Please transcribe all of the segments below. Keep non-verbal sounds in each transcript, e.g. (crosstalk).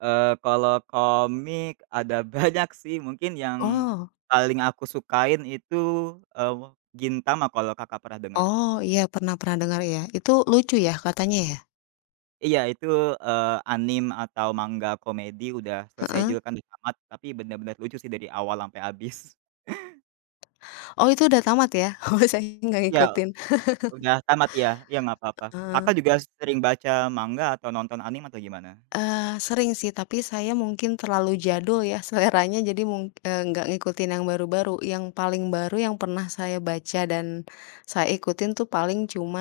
Eee, kalau komik ada banyak sih mungkin yang Oh. paling aku sukain itu, eee, Gintama kalau Kakak pernah denger. Oh, iya pernah pernah dengar, iya. Itu lucu ya, katanya ya? Iya itu, eee, anime atau manga komedi udah selesai Heeh. juga kan udah tamat, tapi benar benar lucu sih dari awal sampai habis. Oh itu udah tamat ya? Oh, saya gak Ya, ngikutin. (chuckles) udah tamat ya ya nggak apa-apa. Kakak Heeh. juga sering baca manga atau nonton anime atau gimana? Eee, sering sih. Tapi saya mungkin terlalu jadul ya seleranya jadi mung eee, nggak ngikutin yang baru-baru. Yang paling baru yang pernah saya baca dan saya ikutin tuh paling cuma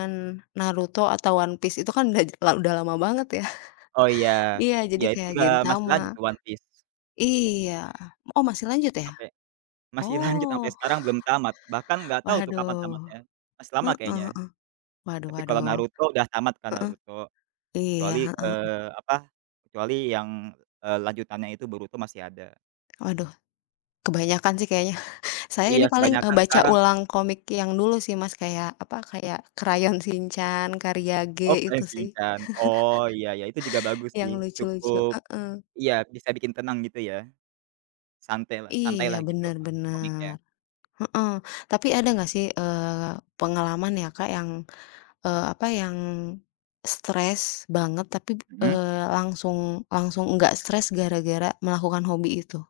Naruto atau One Piece, itu kan udah ja la udah lama banget, ya. Oh, iya (chuckles) Iya, jadi iya, itu kayak juga masih lanjut Gentama, tuh One Piece. iya, oh masih lanjut ya? Sampai masih lanjut sampai Oh. sekarang belum tamat. Bahkan (chuckles) gak tahu tuh Waduh. kapan tamatnya, masih lama Heeh kayaknya. heeh. Waduh Tapi kalau waduh. Naruto udah tamat kan Heeh, Naruto, iya, kecuali, heeh heeh. eee, apa, kecuali yang, eee, lanjutannya itu Boruto masih ada. Waduh. Kebanyakan sih kayaknya. (chuckles) Saya ini Iya paling, eee, kebanyakan baca sekarang. ulang komik yang dulu sih, Mas. Kayak apa, kayak Crayon Shinchan, karya G, Oh, itu Crayon sih. Shinchan. Oh, iya iya itu juga (chuckles) bagus Yang sih, lucu-lucu, cukup heeh. iya bisa bikin tenang gitu ya. Santailah Iya, santailah gitu, benar Kak, komiknya. benar. Heeh, tapi ada nggak sih, eee, pengalaman ya, Kak, yang, eee, apa yang stres banget tapi b Mmm. eee, langsung langsung enggak stres gara-gara melakukan hobi itu?